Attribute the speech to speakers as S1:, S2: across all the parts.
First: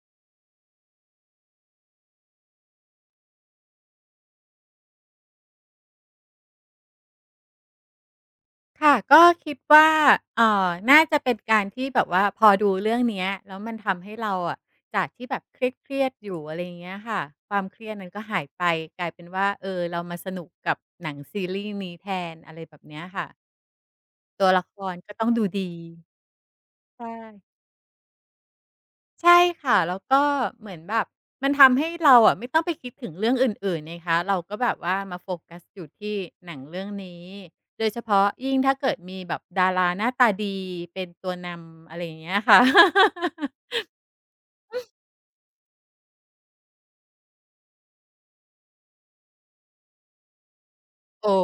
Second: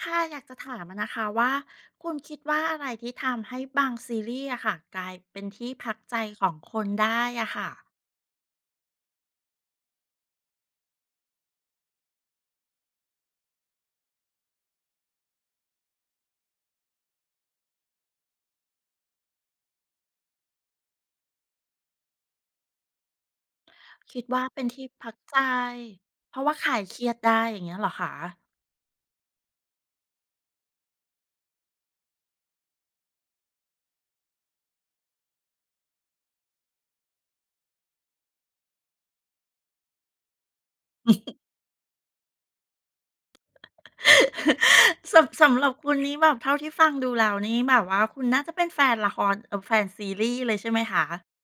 S1: ค่ะอยากจะถามอะนะคะว่าคุณคิดว่าอะไรที่ทำให้บางซีรีส์อะค่ะกลายเป็นที่พักใจของคนได้อะค่ะ
S2: ค่ะก็คิดว่าน่าจะเป็นการที่แบบว่าพอดูเรื่องเนี้ยแล้วมันทำให้เราอะจากที่แบบเครียดๆอยู่อะไรอย่างเงี้ยค่ะความเครียดนั้นก็หายไปกลายเป็นว่าเออเรามาสนุกกับหนังซีรีส์นี้แทนอะไรแบบเนี้ยค่ะ
S1: คิดว่า
S2: ตัว
S1: เป็
S2: ละ
S1: น
S2: ค
S1: ที่
S2: ร
S1: พั
S2: ก็
S1: ก
S2: ต้อง
S1: ใจ
S2: ดูดี
S1: เพราะว่าคลายเครี
S2: ใช่
S1: ยดได้อย่างเงี้ยเหรอคะ
S2: ใช่ค่ะแล้วก็เหมือนแบบมันทำให้เราอะไม่ต้องไปคิดถึงเรื่องอื่นๆนะคะเราก็แบบว่ามาโฟกัสอยู่ที่หนังเรื่องนี้โดยเฉพาะยิ่งถ้าเกิดมีแบบดาราหน้าตาดีเป็นตัว นำอะไรอย่างเงี้ยค่ะ
S1: สำหรับคุณนี้แบบเท่าที่ฟังดูแล้วนี่แบบว่าคุณน่าจะเป็นแฟนละครแฟนซีรีส์เลยใช่ไหมคะ
S2: โอ้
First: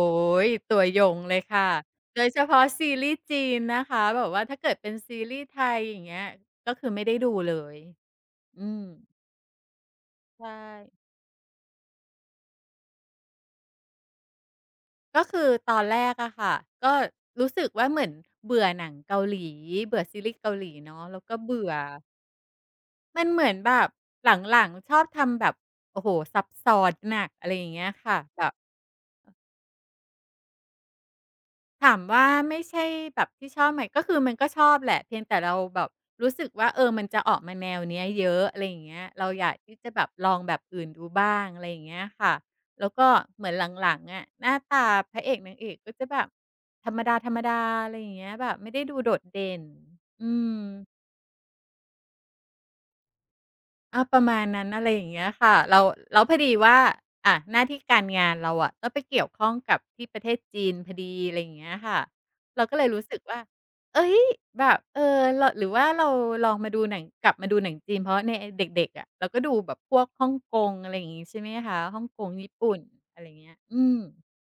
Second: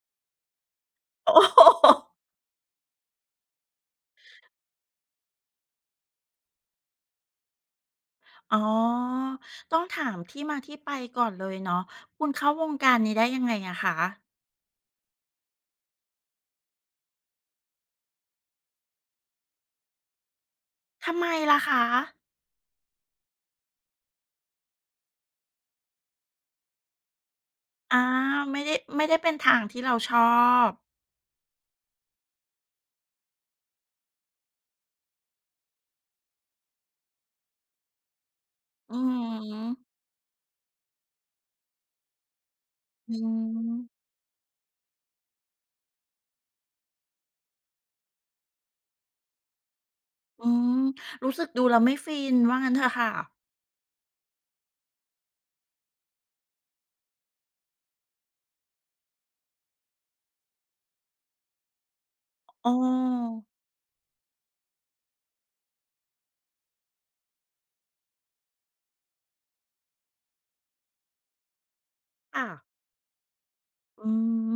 S2: ยตัวยง
S1: โอ้
S2: เลย
S1: โห
S2: ค่ะโดยเฉพาะซีรีส์จีนนะคะแบบว่าถ้าเกิดเป็นซีรีส์ไทยอย่างเงี้ยก็คือไม่ได้ดูเลย
S1: อ๋อ
S2: อืม
S1: ต้องถามที่
S2: ใช่
S1: มาที่ไปก่อนเลยเนาะคุณเข้าวงการนี้ได้ยังไงอะคะ
S2: ก็คือตอนแรกอะค่ะก็รู้สึกว่าเหมือนเบื่อหนังเกาหลีเบื่อซีรีส์เกาหลีเนาะ
S1: ทำ
S2: แล้ว
S1: ไม
S2: ก็
S1: ล่ะ
S2: เบื่อ
S1: คะ
S2: มันเหมือนแบบหลังๆชอบทำแบบโอ้โฮซับซ้อนหนักอะไรอย่างเงี้ย
S1: อา
S2: ค่ะแบบ
S1: ไม่ได้เป็นทางที่เราชอบ
S2: ถามว่าไม่ใช่แบบที่ชอบไหมก็คือมันก็ชอบแหละเพียงแต่เราแบบรู้สึกว่าเออมันจะออกมาแนวเนี้ยเยอะอะไรอย่าง
S1: อื
S2: เงี้
S1: อ
S2: ยเราอยาก
S1: ฮึ
S2: ที่จะแบบลองแบบอื่นดูบ้างอะไรอย่างเงี้ยค่ะแล้วก็
S1: อื
S2: เหมือนหลัง
S1: ม
S2: ๆอะหน้าตาพระเอกนางเอกก็จะแบบธรรมดาๆอะไรอย่างเงี้ยแบบไม่ได้ดูโดดเด่นอื
S1: อื
S2: ม
S1: มรู้สึกดูแล้วไม่ฟินว่างั้นเถอะค่ะ
S2: อาประมาณนั้นอะไรอย่างเงี้ยค่ะเราแล้วพอดีว่าอะหน้าที่การงานเราอะก็ไปเกี่ยวข้องกับที่ประเทศจีนพอดีอะไรอย่างเงี้ยค่ะเรา
S1: เอ
S2: ก็เลยรู้สึกว่า
S1: อ
S2: เฮ้ยแบบเออเราหรือว่าเราลองมาดูหนังกลับมาดูหนังจีนเพราะในเด็กๆอะเราก็ดูแบบพวกฮ่องกงอะไรอย่างงี้ใช่ไหมคะฮ่องกง
S1: ค่ะ
S2: ญี่ปุ่นอะไรอย่างเงี้ยอืม
S1: อืม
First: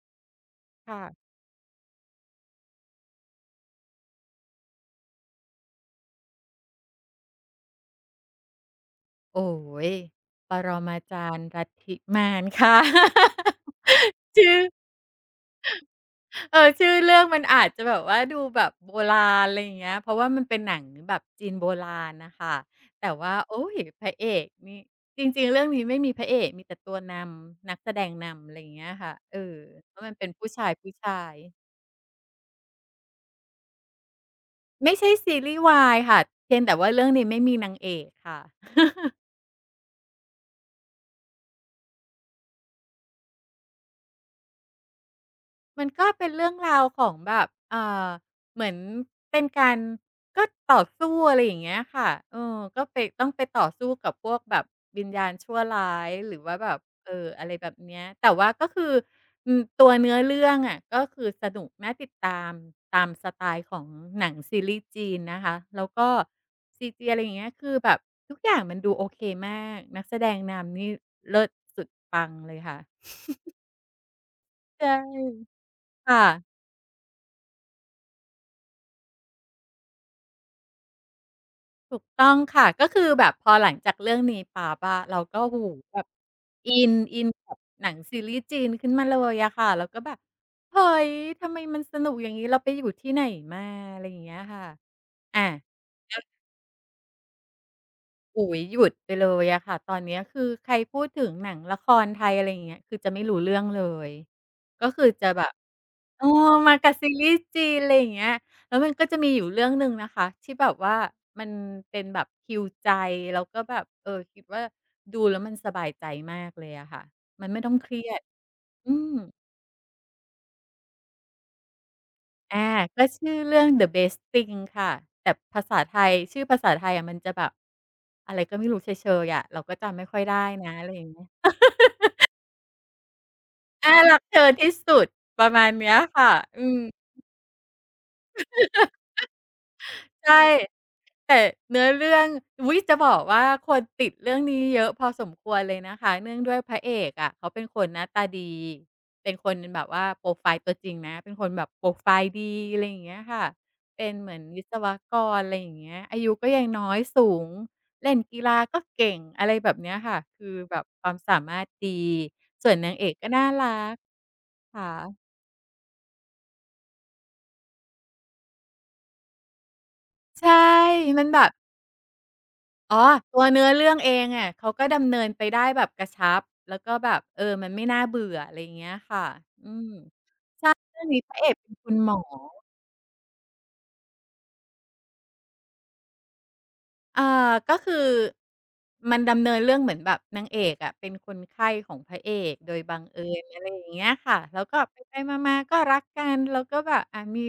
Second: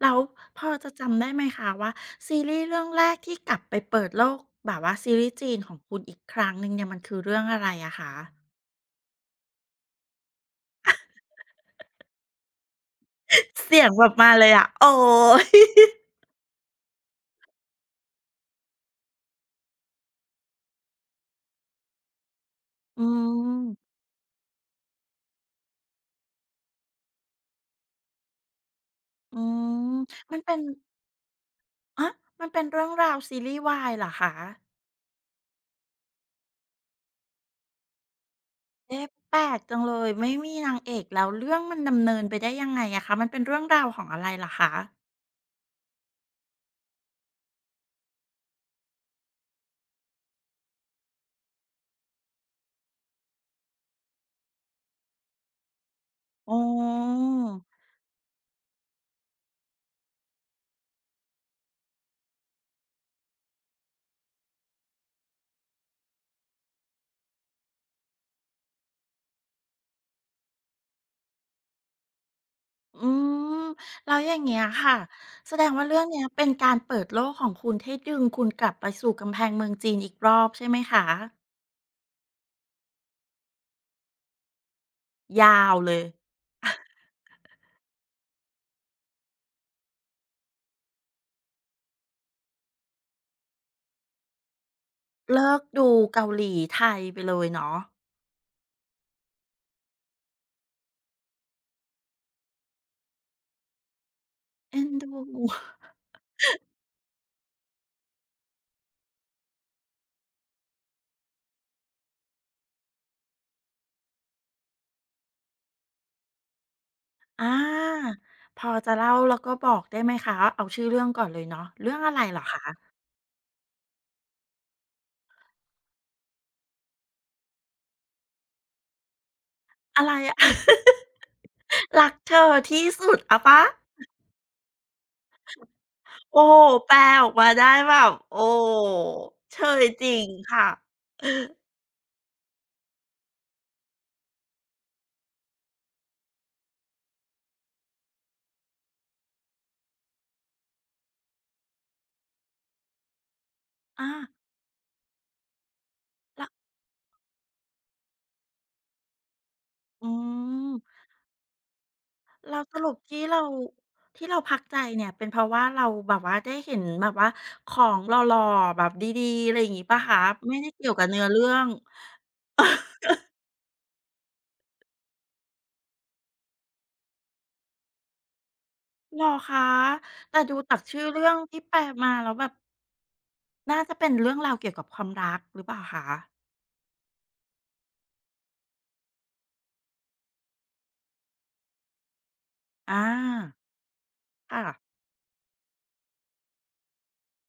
S1: แล้วพอจะจำได้
S2: ค่ะ
S1: ไหมคะว่าซีรีส์เรื่องแรกที่กลับไปเปิดโลกแบบว่าซีรีส์จีนของคุณอีกครั้งหนึ่งเนี่ยมันคือเรื่องอะไรอะคะ
S2: โอ้โฮปรมาจารย์ลัทธิมารค่ะ
S1: เสียงแบบ มาเลย
S2: ชื่อ
S1: อะโอ๊ย
S2: เออชื่อเรื่องมันอาจจะแบบว่าดูแบบโบราณอะไรอย่างเงี้ยเพราะว่ามันเป็นหนังแบบจีนโบราณน่ะค่ะ
S1: อื
S2: แต่ว่าโอ๊
S1: ม
S2: ยพระเอกนี่จริงๆเรื่องนี้ไม่มีพระเอกมีแต่ตัวนำนักแสดงนำอะไรอย่างเงี้ยค่ะเอ
S1: อื
S2: อเพ
S1: ม
S2: ราะมันเป็น
S1: มัน
S2: ผู้
S1: เป็น
S2: ชายผู้ชาย
S1: ฮะมันเป็นเรื่องราวซีรีส์วายเหรอคะ
S2: ไม่ใช่ซีรีส์วายค่ะเพียงแต่ว่าเรื่องนี้ไม่มีนางเอกค่ะ
S1: เอ๊ะแปลกจังเลยไม่มีนางเอกแล้วเรื่องมันดำเนินไปได้ยังไงอะคะมันเป็นเรื่องราวของอะไรเหรอคะ
S2: มันก็เป็นเรื่องราวของแบบเหมือนเป็นการก็ต่อสู้อะไรอย่างเงี้ยค่ะเออก็ไปต้องไปต่อสู้กับพวกแบบวิญญาณชั่วร้ายหรือ
S1: อ๋
S2: ว่าแบบ
S1: อ
S2: อะไรแบบเนี้ยแต่ว่าก็คืออืมตัวเนื้อเรื่องอะก็คือสนุกน่าติดตามตามสไตล์ของหนังซีรีส์จีนนะคะ แล้วก็ c ีจีอะไรอย่างเงี้ยคือแบบทุกอย่างมันดูโอเคมากนักแสดงนำนี่เลิศสุด
S1: อืมแล้วอย่างเงี้ย
S2: ใช่
S1: ค่ะแสดงว่าเรื่องเนี้ยเป็น
S2: ค่ะ
S1: การเปิดโลกของคุณให้ดึงคุณกลับไปสู่กำแพงเมืองจีนอีกรอบใช่ไหมคะ
S2: ถูกต้องค่ะก็คือแบบพอหลังจากเรื่องนี้ปั๊บอะเราก็โอ้โฮ
S1: ยาวเล
S2: แบ
S1: ย
S2: บอินอินกับหนังซีรีส์จีนขึ้นมาเลยอะค่ะแล้วก็แบบเฮ้ยทำไมมันสนุกอย่างงี้เราไปอยู่ที่ไหนมาอะไรอย่างเงี้ยค่ะอา
S1: เลิกดู
S2: ก็
S1: เกาหลีไทยไปเลยเนาะ
S2: อุ๊ยหยุดไปเลยอะค่ะตอนเนี้ยคือใครพูดถึงหนังละครไทยอะไรอย่างเงี้ยคือจะไม่รู้เรื่องเลย
S1: เอ็
S2: ก็
S1: น
S2: คื
S1: ดู
S2: อจะแบบเออมากับซีรีส์จีนอะไรอย่างเงี้ยแล้วมันก็จะมีอยู่เรื่องหนึ่งนะคะที่แบบว่ามันเป็นแบบ heal ใจแล้วก็แบบเออคิดว่าดูแล้วมันสบายใจมากเลยอะค่ะ
S1: อ
S2: มันไม่ต้องเครีย
S1: า
S2: ด
S1: พอ
S2: อื
S1: จะ
S2: ม
S1: เล่าแล้วก็บอกได้ไหมคะเอาชื่อเรื่องก่อนเลยเนาะเรื่องอะไรเหรอคะ
S2: อาก็ชื่อเรื่อง The Best Thing ค่ะแต่ภาษาไทยชื่อภาษาไทยอะมันจะแบบอะไรก็ไม่รู้เชยๆอะเราก็จำ
S1: อะ
S2: ไม่
S1: ไร
S2: ค่อย
S1: อะ
S2: ได้นะอะไรอย่างเงี้ย
S1: รักเธอที่สุดอะเปล่า
S2: อารักเธอที่สุดประมาณเนี้ยค่ะ
S1: โอ้โฮ
S2: อืม
S1: แปลออกมาได้แบบโอ้เชยจริง
S2: ใช่
S1: ค่ะ
S2: แต่เนื้อเรื่องอุ๊ยจะบอกว่าคนติดเรื่องนี้เยอะพอสมควรเลยนะคะเนื่องด้วยพระเอกอะเขาเป็นคนหน้าตาดีเป็นคนแบบว่าโพรไฟล์ตัวจริงนะเป็นคนแบบโพรไฟล์ดีอะไรอย่างเงี้ยค่ะเป็
S1: อา
S2: นเหมือนวิศวกรอะไรอย่างเงี้ยอายุ
S1: แล้
S2: ก็
S1: ว
S2: ยังน้อยสูงเล่นกีฬาก็เก่งอะไรแบบเนี้ย
S1: อื
S2: ค่ะคือ
S1: ม
S2: แบบความสามารถดี
S1: แล้ว
S2: ส่
S1: ส
S2: วน
S1: รุ
S2: นา
S1: ป
S2: งเอกก็น่ารัก
S1: ที่เราพักใจเนี่ยเป็
S2: ค่ะ
S1: นเพราะว่าเราแบบว่าได้เห็นแบบว่าของหล่อๆแบบดีๆอะไรอย่างงี้เปล่าคะ
S2: ใช่
S1: ไม่ได้เกี่ยวกับเนื้
S2: มั
S1: อ
S2: นแบ
S1: เรื่
S2: บ
S1: อง
S2: อ๋อตัวเนื้อเรื่องเองอะเขาก็ดำเนินไปได้แบบกระชับแล้วก็แบบมันไม่น่าเบื่ออะไรอย่างเงี้ย
S1: เหร
S2: ค่ะ
S1: อคะ
S2: อืม
S1: แต่ดูจากชื่
S2: เรื่
S1: อ
S2: องนี้
S1: เรื่
S2: พ
S1: อง
S2: ระเอก
S1: ที่
S2: เป็
S1: แป
S2: น
S1: ล
S2: คุณหม
S1: มา
S2: อ
S1: แล้วแบบน่าจะเป็นเรื่องราวเกี่ยวกับความรักหรือเปล่าคะ
S2: อ่าก็คือมันดำเนินเรื่องเหมือนแบบนางเอกอะเป็นคนไข้ของพระเอกโดยบัง
S1: อา
S2: เอิญอะไรอย่างเงี้ยค่ะแล้
S1: ค่ะ
S2: วก็ไปๆมาๆก็รักกันแล้วก็แบบมี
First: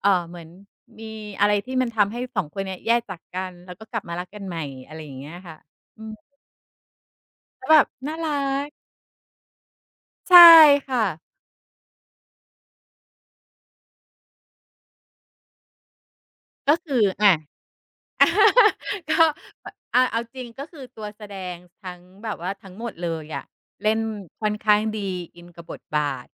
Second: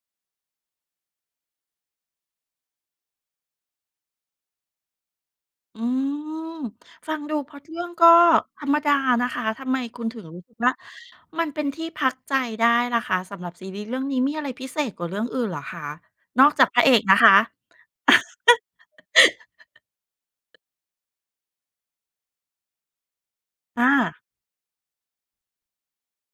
S2: เหมือนมีอะไรที่มันทำให้สองคนเนี้ยแยกจากกันแล้วก็กลับมารักกันใหม่อะไรอย่างเงี้ยค่ะ
S1: อื
S2: อืม
S1: มฟังดูพล็อต
S2: แล้วแบ
S1: เรื่อ
S2: บ
S1: งก็
S2: น่ารั
S1: ธร
S2: ก
S1: รมดานะคะ ทำไมคุณถึง
S2: ใช่
S1: รู้สึกว่า
S2: ค่ะ
S1: มันเป็นที่พักใจได้ล่ะคะสำหรับซีรีส์เรื่องนี้มีอะไรพิเศษกว่าเรื่องอื่นเหรอคะนอกจาก
S2: ก็
S1: พระเอ
S2: คื
S1: ก
S2: อ
S1: นะคะ
S2: ก็เอาจริงก็คือตัวแสดงทั้งแบบว่าทั้งหมดเลยอะ
S1: อา
S2: เล่นค่อนข้างดีอินกับบทบาท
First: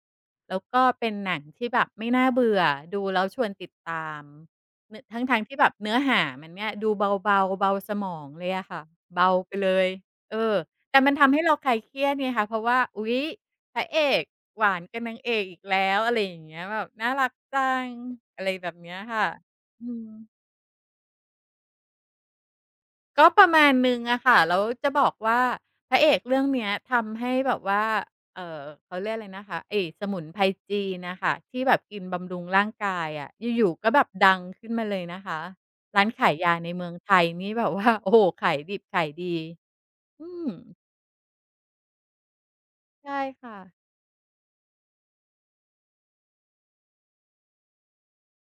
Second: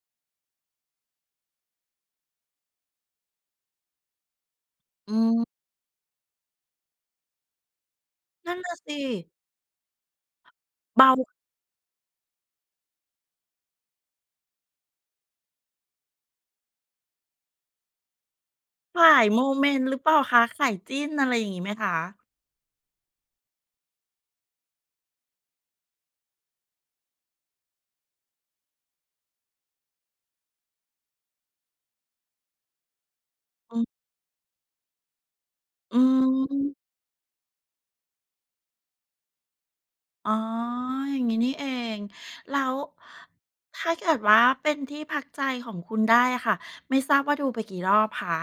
S2: แล้วก็เป็นหนังที่แบบไม่น่าเบื่อดูแล้วชวนติดตามเนื้อ
S1: อื
S2: ทั้งๆที่แบ
S1: ม
S2: บเนื้อหามันเนี่ยดูเบาๆเบาสมองเลย
S1: นั่น
S2: อะ
S1: น่ะ
S2: ค่ะ
S1: สิ
S2: เบาไปเลยเออแต่มั
S1: เบา
S2: นทำให้เราคลายเครียดไงคะเพราะว่าอุ๊ยพระเอกหวานกับนางเอกอีกแล้วอะไรอย่างเงี้ยแบบน่ารักจังอะไรแบบเนี้ย
S1: ข่า
S2: ค่ะ
S1: ยโมเมน
S2: อื
S1: ต์หรือ
S2: ม
S1: เปล่าคะข่ายจิ้นอะไรอย่างงี้ไหมคะ
S2: ก็ประมาณหนึ่งอะค่ะแล้วจะบอกว่าพระเอกเรื่องเนี้ยทำให้แบบว่าเขาเรียกอะไรนะคะไอ้สมุนไพรจีนนะคะที่แบบกินบำรุงร่างกายอะอยู่
S1: อื
S2: ๆก็แบ
S1: ม
S2: บดังขึ้นมาเลยนะคะ
S1: อื
S2: ร้านขายยาในเมือ
S1: ม
S2: งไทยนี่แบบว่า โอ้โหขายดิบขายดีอื
S1: อ๋อ
S2: ม
S1: อย่างงี้นี่เองแล้ว
S2: ใช่ค่ะ
S1: ถ้าเกิดว่าเป็นที่พักใจของคุณได้อะค่ะไม่ทราบว่าดูไปกี่รอบคะ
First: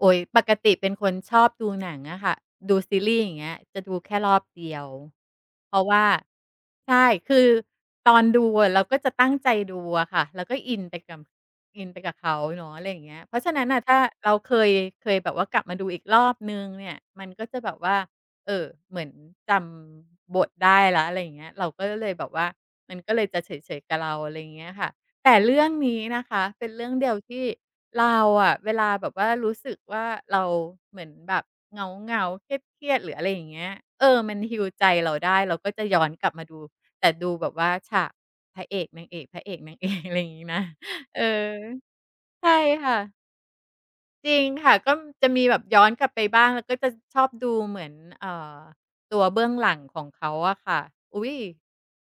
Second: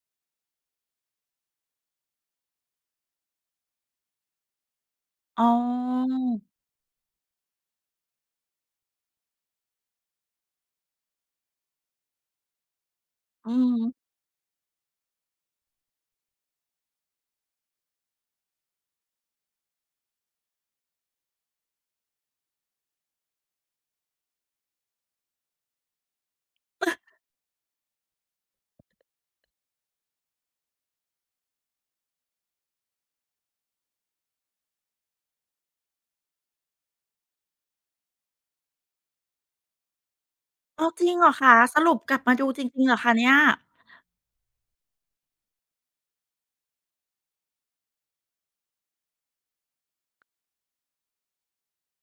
S2: โอ๊ยปกติเป็นคนชอบดูหนังอะค่ะดูซีรีส์อย่างเงี้ยจะดูแค่รอบเดียว
S1: อ๋
S2: เพราะว่า
S1: อ
S2: ใช่คือตอนดูอะเราก็จะตั้งใจดูอะค่ะแล้วก็อินไปกับเขาเนาะอะไรอย่างเงี้ยเพราะ
S1: อื
S2: ฉะนั้นน่ะถ้า
S1: ม
S2: เราเคยแบบว่ากลับมาดูอีกรอบหนึ่งเนี่ยมันก็จะแบบว่าเหมือนจำบทได้แล้วอะไรอย่างเงี้ยเราก็เลยแบบว่ามันก็เลยจะเฉยๆกับเราอะไรอย่างเงี้ยค่ะ แต่เรื่องนี้นะคะเป็นเรื่องเดียวที่เราอะเวลาแบบว่ารู้สึกว่าเราเหมือนแบบเหงาๆเครียดๆหรืออะไรอย่างเงี้ยมันฮิวใจเราได้เราก็จะย้อนกลับมาดูแต่ดูแบบว่าฉากพระเอกนางเอกพระเอกนางเอก อะไรอย่างงี้นะ
S1: อ้าวจริง
S2: เออ
S1: เหรอคะ สรุปกลับมาดู
S2: ใช่
S1: จริงๆเหร
S2: ค่ะ
S1: อคะเนี่ย
S2: จริงค่ะก็จะมีแบบย้อนกลับไปบ้างแล้วก็จะชอบดูเหมือนเอ่อตัวเบื้องหลังของเขาอะค่ะอุ๊ย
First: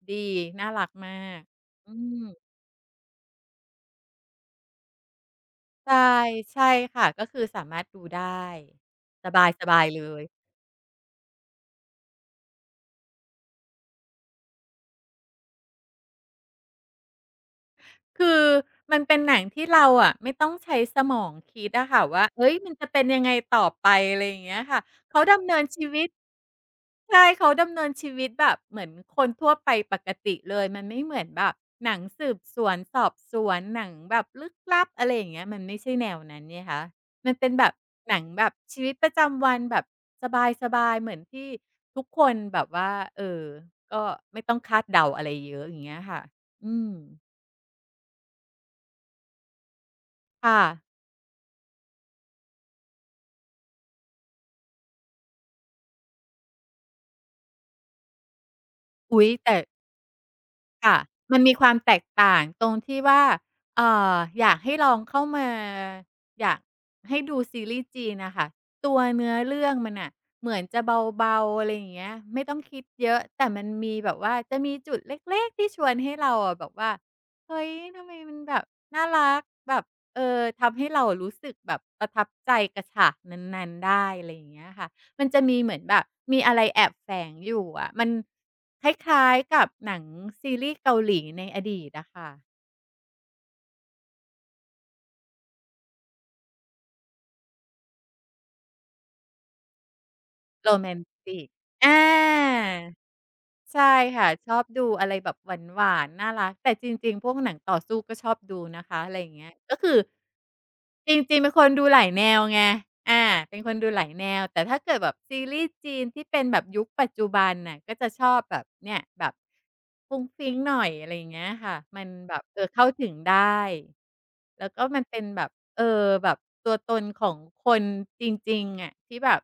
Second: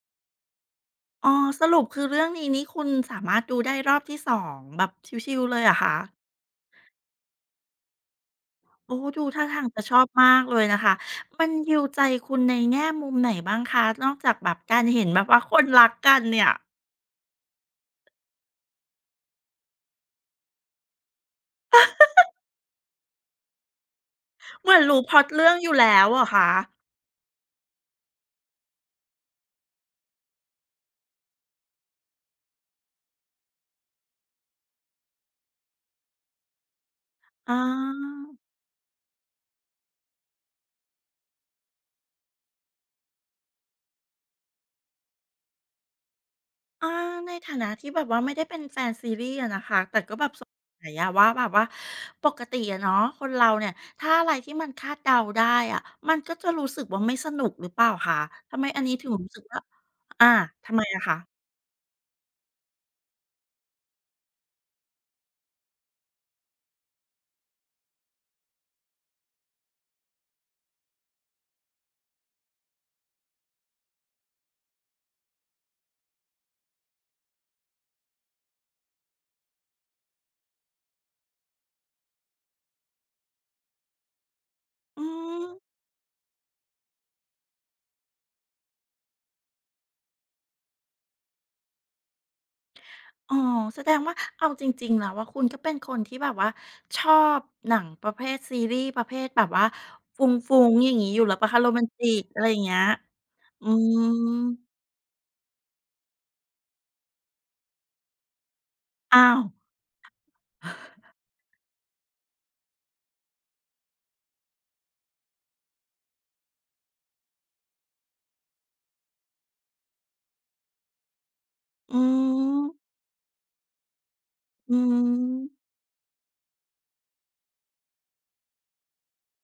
S2: ดีน่ารักมา
S1: อ๋อ
S2: ก
S1: สรุป
S2: อื
S1: คือเรื่องนี้
S2: ม
S1: นี่คุณสามารถดูได้รอบที่สองแบบชิลๆเลยเหรอคะ
S2: ใช่ใช่ค่ะก็คือสามารถดูได้
S1: โอ้ดูท่าทา
S2: ส
S1: ง
S2: บา
S1: จะ
S2: ย
S1: ช
S2: ๆ
S1: อ
S2: เล
S1: บ
S2: ย
S1: มากเลยนะคะมันฮีลใจคุณในแง่มุมไหนบ้างคะ นอกจากแบบการเห็นแบบว่าคนรักกันเนี่ย
S2: คือมันเป็นหนังที่เราอะไม่ต้องใช้สมองคิดอะค่ะว่าเฮ้ยมันจะเป็นยังไงต่อไปอะไรอย่างเงี้ย
S1: เหมือ
S2: ค่ะ
S1: นรู้พล็
S2: เขา
S1: อต
S2: ดำ
S1: เรื่อง
S2: เนิน
S1: อยู่
S2: ชี
S1: แล้
S2: วิ
S1: ว
S2: ต
S1: เหรอคะ
S2: ใช่เขาดำเนินชีวิตแบบเหมือนคนทั่วไปปกติเลยมันไม่เหมือนแบบหนังสืบสวนสอบสวนหนังแบบลึกลับอะไรอย่างเงี้ยมันไม่ใช่แนวนั้นไงคะมันเป็
S1: อ
S2: นแบบหนัง
S1: า
S2: แบบชีวิตประจำวันแบบสบายๆเหมือนที่ทุกคนแบบว่าเออก็ไม่ต้องคาดเดาอะไรเยอะอย่างเงี้ยค่ะอื
S1: อา
S2: ม
S1: ในฐานะที่แบบว่าไม่ได้เป็นแฟนซีรีส์อะนะคะแต่ก็แบบสง
S2: ค่ะ
S1: สัยอะว่าแบบว่าปกติอะเนาะคนเราเนี่ยถ้าอะไรที่มันคาดเดาได้อะมันก็จะรู้สึกว่าไม่สนุกหรือเปล่าคะทำไมอันนี้ถึง
S2: อุ๊ย
S1: รู้สึก
S2: แต่
S1: ว่าอาทำไม
S2: ค่ะ
S1: อะคะ
S2: มันมีความแตกต่างตรงที่ว่าเอ่ออยากให้ลองเข้ามาอยากให้ดูซีรีส์จีนน่ะค่ะตัวเนื้อเรื่องมันน่ะเหมือนจะเบาๆอะไรอย่างเงี้ยไม่ต้องคิดเยอะแต่มันมีแบบว่าจะมีจุดเล็กๆที่ชวนให้เราอะแบบว่าเฮ้ยทำไมมันแบบน่ารักแบบทำให้เรารู้สึกแบบประทับใจกับฉากนั้นๆได้อะไรอย่างเงี้ยค่ะ
S1: อื
S2: มันจะ
S1: ม
S2: มีเหมือนแบบมีอะไรแอบแฝงอยู่อะมันคล้ายๆกับหนังซีรีส์เกาหลีในอดีตอะค่ะ
S1: อ๋อแสดงว่าเอาจริงๆแล้วอะคุณก็เป็นคนที่แบบว่าชอบหนังประเภทซีรีส์ประเภทแบบว่าฟุ้
S2: โร
S1: งๆ
S2: แม
S1: อย่าง
S2: น
S1: งี้อยู่แล้ว
S2: ติ
S1: เป
S2: ก
S1: ล่าคะโรแมน
S2: อา
S1: ติกอะไรอย่างเงี้ยอื
S2: ใช่
S1: ม
S2: ค่ะชอบดูอะไรแบบหวานๆน่ารักแต่จริงๆพวกหนังต่อสู้ก็ชอบดูนะคะอะไรอ
S1: อ้า
S2: ย่าง
S1: ว
S2: เงี้ยก็คือ จริงๆเป็นคนดูหลายแนวไงอาเป็นคนดูหลายแนวแต่ถ้าเกิดแบบซีรีส์จีนที่เป็นแบบยุคปัจจุบันน่ะก็จะชอบแบบเนี่ยแบบฟรุ้งฟริ้งหน่อยอะไรอย่างเงี้ยค่ะ
S1: อื
S2: มันแบบ
S1: ม
S2: เข้าถึงได้ แล้ว
S1: อื
S2: ก็มันเป็นแบบ
S1: ม
S2: แบบตัวตนของคนจริงๆอะที่แบบ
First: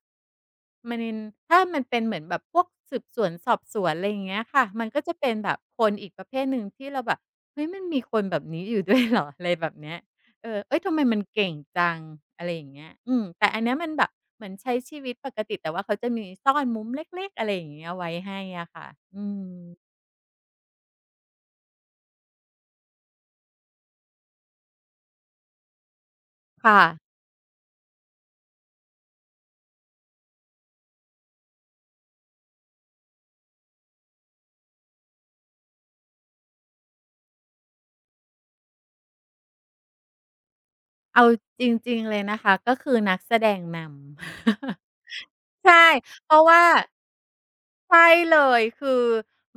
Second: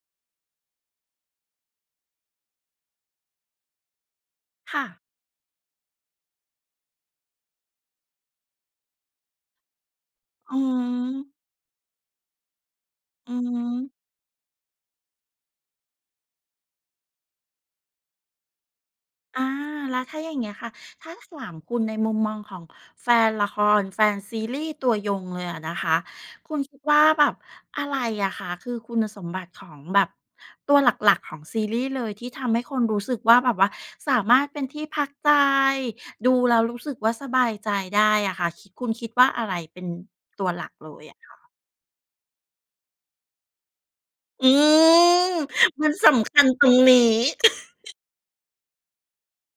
S2: มันถ้ามันเป็นเหมือนแบบพวกสืบสวนสอบสวนอะไรอย่างเงี้ยค่ะ
S1: ค่ะ
S2: มันก็จะเป็นแบบคนอีกประเภทหนึ่งที่เราแบบเฮ้ยมันมีคนแบบนี้อยู่ด้วยเหรออะไรแบบเนี้ย
S1: อื
S2: อเอ้ย ทำไม
S1: ม
S2: มันเก่งจังอะไรอย่างเงี้ยอืม
S1: อื
S2: แต่อันเนี้ยมันแบ
S1: ม
S2: บเหมือนใช้ชีวิตปกติแต่ว่าเขาจะมีซ่อนมุมเล็กๆอะไรอย่างเงี้ยไว้ให้อะค่ะ อืม
S1: อาแล้วถ้าอย่างเงี้ยค่ะถ้าถามคุณในมุมมองของแฟนละครแฟนซีรีส์ตัวยงเลยอะนะคะคุณคิด
S2: ค่ะ
S1: ว่าแบบอะไรอะคะคือคุณสมบัติของแบบตัวหลักๆของซีรีส์เลยที่ทำให้คนรู้สึกว่าแบบว่าสามารถเป็นที่พักใจ ดูแล้วรู้สึกว่าสบายใจได้อะค่ะคุณคิดว่าอะไรเป็นตัวหลักเลย
S2: เอา
S1: อะ
S2: จริงๆเลยนะคะก็คือนักแสดงน
S1: อื
S2: ำ
S1: ม
S2: ใช่
S1: มัน
S2: เพ
S1: สำคั
S2: ราะ
S1: ญต
S2: ว่า
S1: รงนี้
S2: ใช่เลยคือ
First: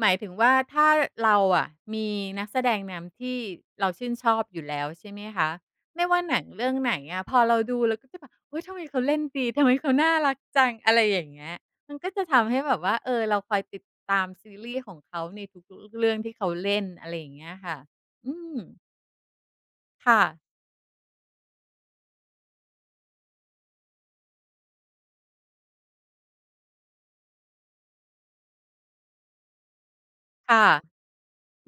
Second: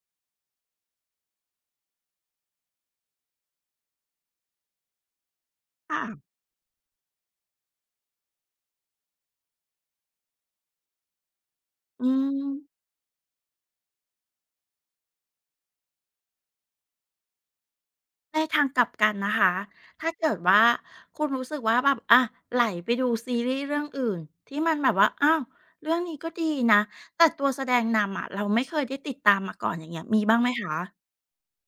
S2: หมายถึงว่าถ้าเราอะมีนักแสดงนำที่เราชื่นชอบอยู่แล้วใช่ไหมคะ
S1: ค่ะ
S2: ไม่ว่าหนังเรื่องไหนอะพอเราดูเราก็จะแบบเฮ้ยทำไมเขาเล่นดีทำไมเขาน่ารักจังอะไรอย่างเงี้ยมัน
S1: อื
S2: ก็จะ
S1: ม
S2: ทำให้แบบว่าเออเราคอยติดตามซีรีส์ของเขาในทุกๆเรื่องที่เขาเล่นอะไรอย่างเงี้ยค่ะอื
S1: ใน
S2: ม
S1: ทางกลับกันนะคะ ถ้า
S2: ค่ะ
S1: เกิดว่าคุณรู้สึกว่าแบบอะไหลไปดูซีรีส์เรื่องอื่นที่มันแบบว่าอ้าวเรื่องนี้ก็ดีนะแต่ตัวแสดงนำอะเราไม่เคยได้ติดตามมาก่อนอย่างเงี้ยมีบ้างไหม
S2: ค่ะ
S1: คะ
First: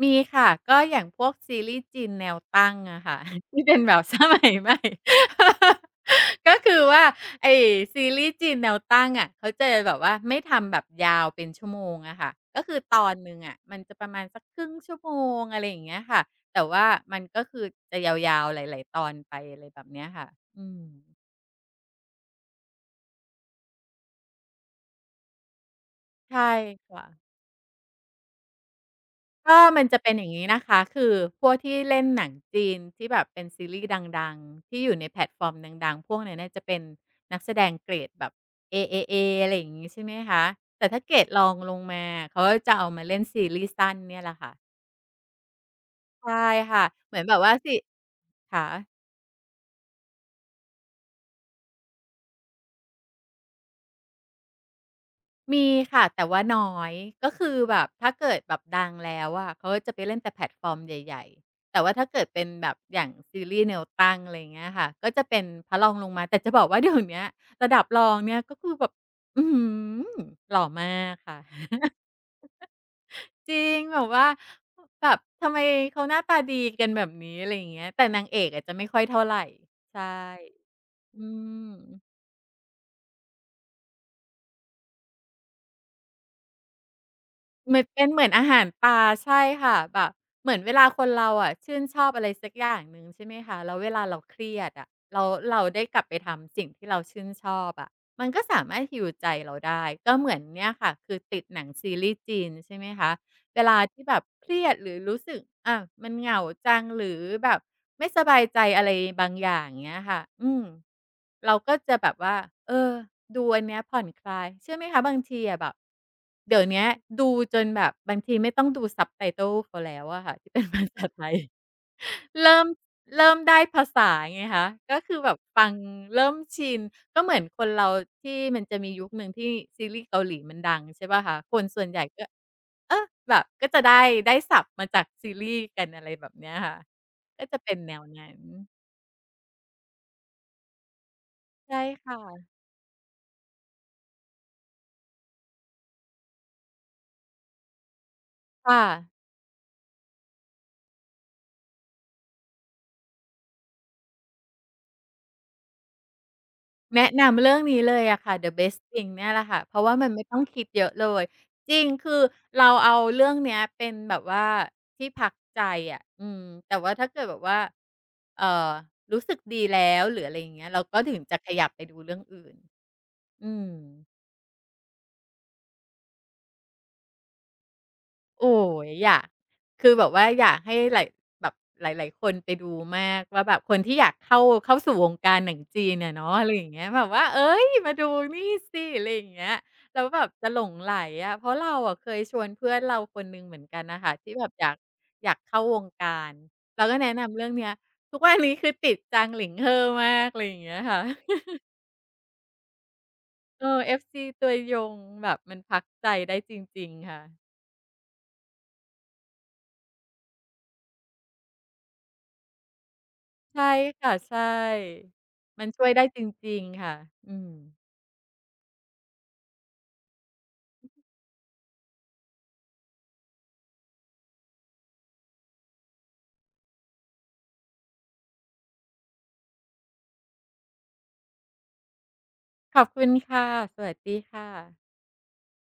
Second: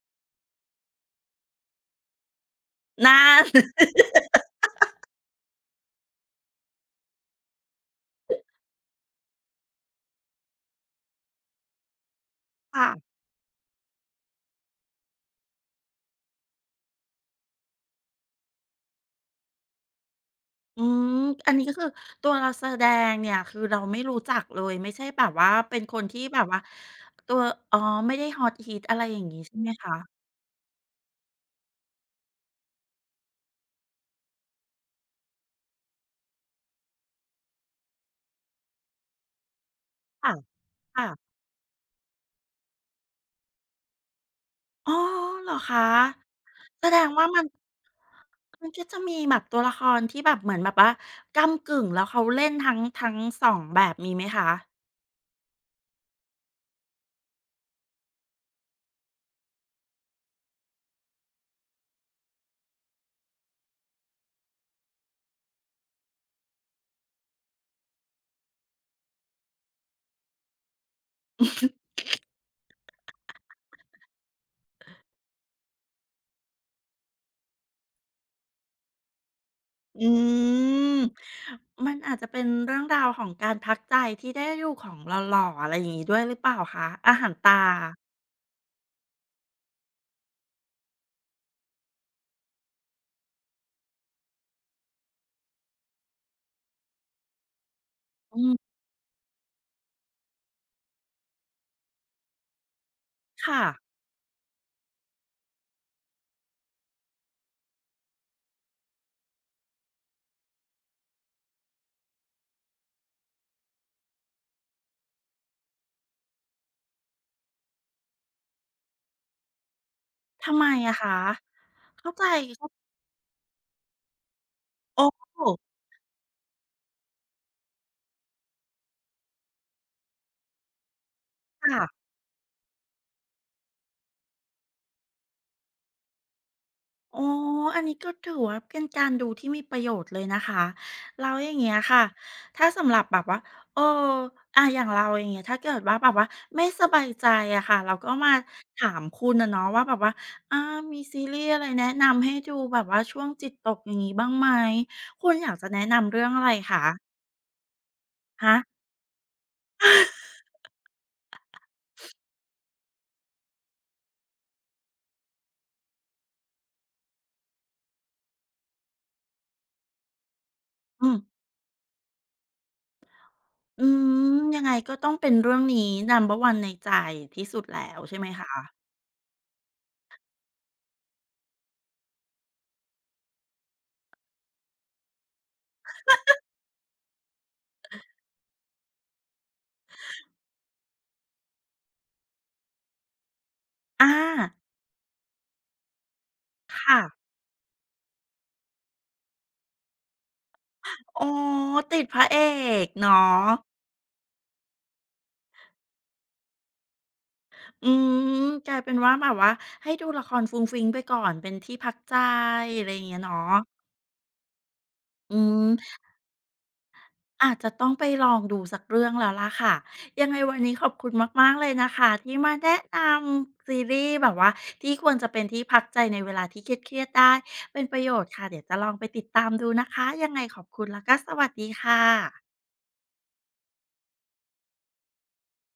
S2: มีค่ะก็อย่างพวกซีรีส์จีนแนวตั้งอะค่ะ
S1: นัน
S2: ที่เป็นแบบส มัยใหม่ ก็คือว่าไอซีรีส์จีนแนวตั้งอะเขาจะแบบว่าไม่ทำแบบยาวเป็นชั่วโมงอะค่ะก็คือ
S1: ค่ะ
S2: ตอนหนึ่งอะมันจะประมาณสักครึ่งชั่วโมงอะไรอย่างเงี้ยค่ะแต่ว่ามันก็คือจะยาวๆหลายๆตอนไปอะไรแบบเนี้ยค่ะอื
S1: อื
S2: ม
S1: มอันนี้ก็คือตัวเราแสดงเนี่ยคือเราไม่รู้จักเลยไม่ใช่แบบว่าเป็นคนที่แบ
S2: ใช่
S1: บว่า
S2: ค่ะ
S1: ตัวอ๋อไม่ได้ฮอตฮิตอะไรอย่างงี้ใช่
S2: ก็
S1: ไหม
S2: มัน
S1: คะ
S2: จะเป็นอย่างนี้นะคะคือพวกที่เล่นหนังจีนที่แบบเป็นซีรีส์ดังๆที่อยู่ในแพลตฟอร์มดังๆพวกนั้นน่ะจะเป็นนักแสดงเกรดแบบ AAA อเอเออะไรอย่างงี้ใช่ไหม
S1: ค่ะ
S2: คะแต่ถ้าเกรด
S1: ค่ะ
S2: รองลงมาเขาก็จะเอามาเล่นซีรีส์สั้นเนี่ยแหละค่ะ
S1: อ๋อเหรอคะ
S2: ใช่ค่ะ
S1: แสดง
S2: เหมือ
S1: ว่า
S2: นแบบว่าสิขา
S1: มันก็จะมีแบบตัวละครที่แบบเหมือนแบบว่าก้ำกึ่งแล้วเขาเล่นทั้งสองแบบมีไหมคะ
S2: มีค่ะแต่ว่าน้อยก็คือแบบถ้าเกิดแบบดังแล้วอะเขาก็จะไปเล่นแต่แพลตฟอร์มใหญ่ๆแต่ว่าถ้าเกิดเป็นแบบอย่างซีรีส์แนวตั้งอะไรอย่างเงี้ยค่ะก็จะเป็นพระรองลงมาแต่จะบอกว่า เดี๋ยวเนี้ยระดับรองเนี่ยก็คือแบบอื้อฮือหล่อมากค่ะ จริงแบบว่าแบบทำไมเขาหน้าตาดีกันแบบนี้อะไรอย่างเงี้ยแต่นางเอกอะจะไม่ค่อยเท่าไรใช่
S1: อืม
S2: อืม
S1: มันอาจจะเป็นเรื่องราวของการพักใจที่ได้ดูของหล่อๆอะไรอย่างงี้ด้วยหรือเปล่าคะอาหารตา
S2: เหมือนเป็นเหมือนอาหารปลาใช่ค่ะแบบเหมือนเวลาคนเราอะชื่นชอบอะไรสักอย่างหนึ่งใช่ไหมคะแล้วเวลาเราเครียดอะแล้วเราได้กลับไปทำสิ่งที่เราชื่นชอบอะมัน
S1: อื
S2: ก็สา
S1: ม
S2: มารถ heal ใจเราได้ก็เหมือนเนี่ยค่ะคือติดหนังซีรีส์จีนใช่ไหมคะ เว
S1: ค่ะ
S2: ลาที่แบบเครียดหรือรู้สึกอ่ามันเหงาจังหรือแบบไม่สบายใจอะไรบางอย่างเงี้ยค่ะอืมเราก็จะแบบว่าเออดูอันเนี้ยผ่อนคลายเชื่อไหมคะบางทีอะแบบเดี๋ยวเนี้ยดูจนแบบบางทีไม่ต้องดู subtitle เขาแล้วอะค่ะที่
S1: ทำ
S2: เป็
S1: ไม
S2: นภา
S1: อะ
S2: ษา
S1: คะ
S2: ไทย
S1: เข้า ใจ
S2: เริ่ม
S1: เข้า
S2: เริ่มได้ภาษาไงคะก็
S1: โอ
S2: คือ
S1: ้
S2: แบบฟังเริ่มชินก็เหมือนคนเราที่มันจะมียุคหนึ่งที่ซีรีส์เกาหลีมันดังใช่เปล่าคะคนส่วนใหญ่
S1: ค่ะ
S2: ก็ เออแบบก็จะได้ศัพท์มาจากซีรีส์กันอะไรแบบเนี้ยค่ะ
S1: อ๋อ
S2: ก็จะเป็น
S1: อัน
S2: แน
S1: นี้
S2: ว
S1: ก็ถื
S2: นั้
S1: อ
S2: น
S1: ว่าเป็นการดูที่มีประโยชน์เลยนะคะแล้วอย่างเงี้ย
S2: ใช่
S1: ค่ะ
S2: ค่ะ
S1: ถ้าสำหรับแบบว่าเอออย่างเราอย่างเงี้ยถ้าเกิดว่าแบบว่าไม่สบายใจอะค่ะเราก็มา
S2: ค่ะ
S1: ถามคุณอะเนาะว่าแบบว่าอามีซีรีส์อะไรแนะนำให้ดูแบบว่าช่วงจิตตกอย่างงี้บ้างไหม คุณอยากจะแนะนำเรื่องอะไร
S2: แนะ
S1: คะ
S2: นำเรื่องนี้เลยอะค่ะ The
S1: ฮะ
S2: Best Thing เนี่ยแหละค่ะเพราะว่ามันไม่ต้องคิดเยอะเลยจริงคือเราเอาเรื่องเนี้ยเป็นแบบว่าที่พักใจอะอืมแต่ว่าถ้าเกิดแบบว่าเอ่อรู้สึกดีแล้วหรืออะไรอย่างเงี้ยเราก็
S1: อื
S2: ถึ
S1: ม
S2: งจะขยับไปดูเรื่องอื่นอืม
S1: อืมยังไงก็ต้องเป็นเรื่องนี้ n u m b e ันในใจที่สุดแล้วใช่ไหมคะ
S2: โอ้ยอยากคือแบบว่าอยากให้หลายแบบหลายๆคนไปดูมากว่าแบบคนที่อยากเข้าสู่วงการหนังจีนอะเนาะอะไรอย่างเงี้ยแบบว่าเอ้ยมาดูนี่สิอะไรอย่างเงี้ยแล้วแบบจะหลงใหลอะเพราะเราอะเคยชวนเพื่อนเราคนหนึ่งเหมือนกันน่ะ
S1: อา
S2: ค่ะที่แบบอยากเข้าวงการเราก็
S1: ค่ะ
S2: แนะนำเรื่องเนี้ยทุกวันนี้คือติดจางหลิงเฮ่อมากอะไรอย่างเงี้ยค่ะ
S1: อ๋อ ติดพระเอกเนาะ
S2: เออ FC ตัวยงแบบมันพักใจได้จริงๆค่ะ
S1: อืมกลายเป็นว่าแบบว่าให้ดูละครฟุ้งฟิ้งไปก่อนเป็นที่พักใจอะไรอย่างเงี้ยเนาะ
S2: ใช่ค่ะใช่
S1: อืม
S2: มันช่วยได้จริงๆค่ะอืม
S1: อาจจะต้องไปลองดูสักเรื่องแล้วล่ะค่ะยังไงวันนี้ขอบคุณมากๆเลยนะคะที่มาแนะนำซีรีส์แบบว่าที่ควรจะเป็นที่พักใจในเวลาที่เครียดๆได้เป็นประโยชน์ค่ะเดี๋ยวจะลองไปติดตามดูนะคะยังไงขอบคุณแล้วก็สวัสดีค่ะ
S2: ขอบคุณค่ะ สวัสดีค่ะ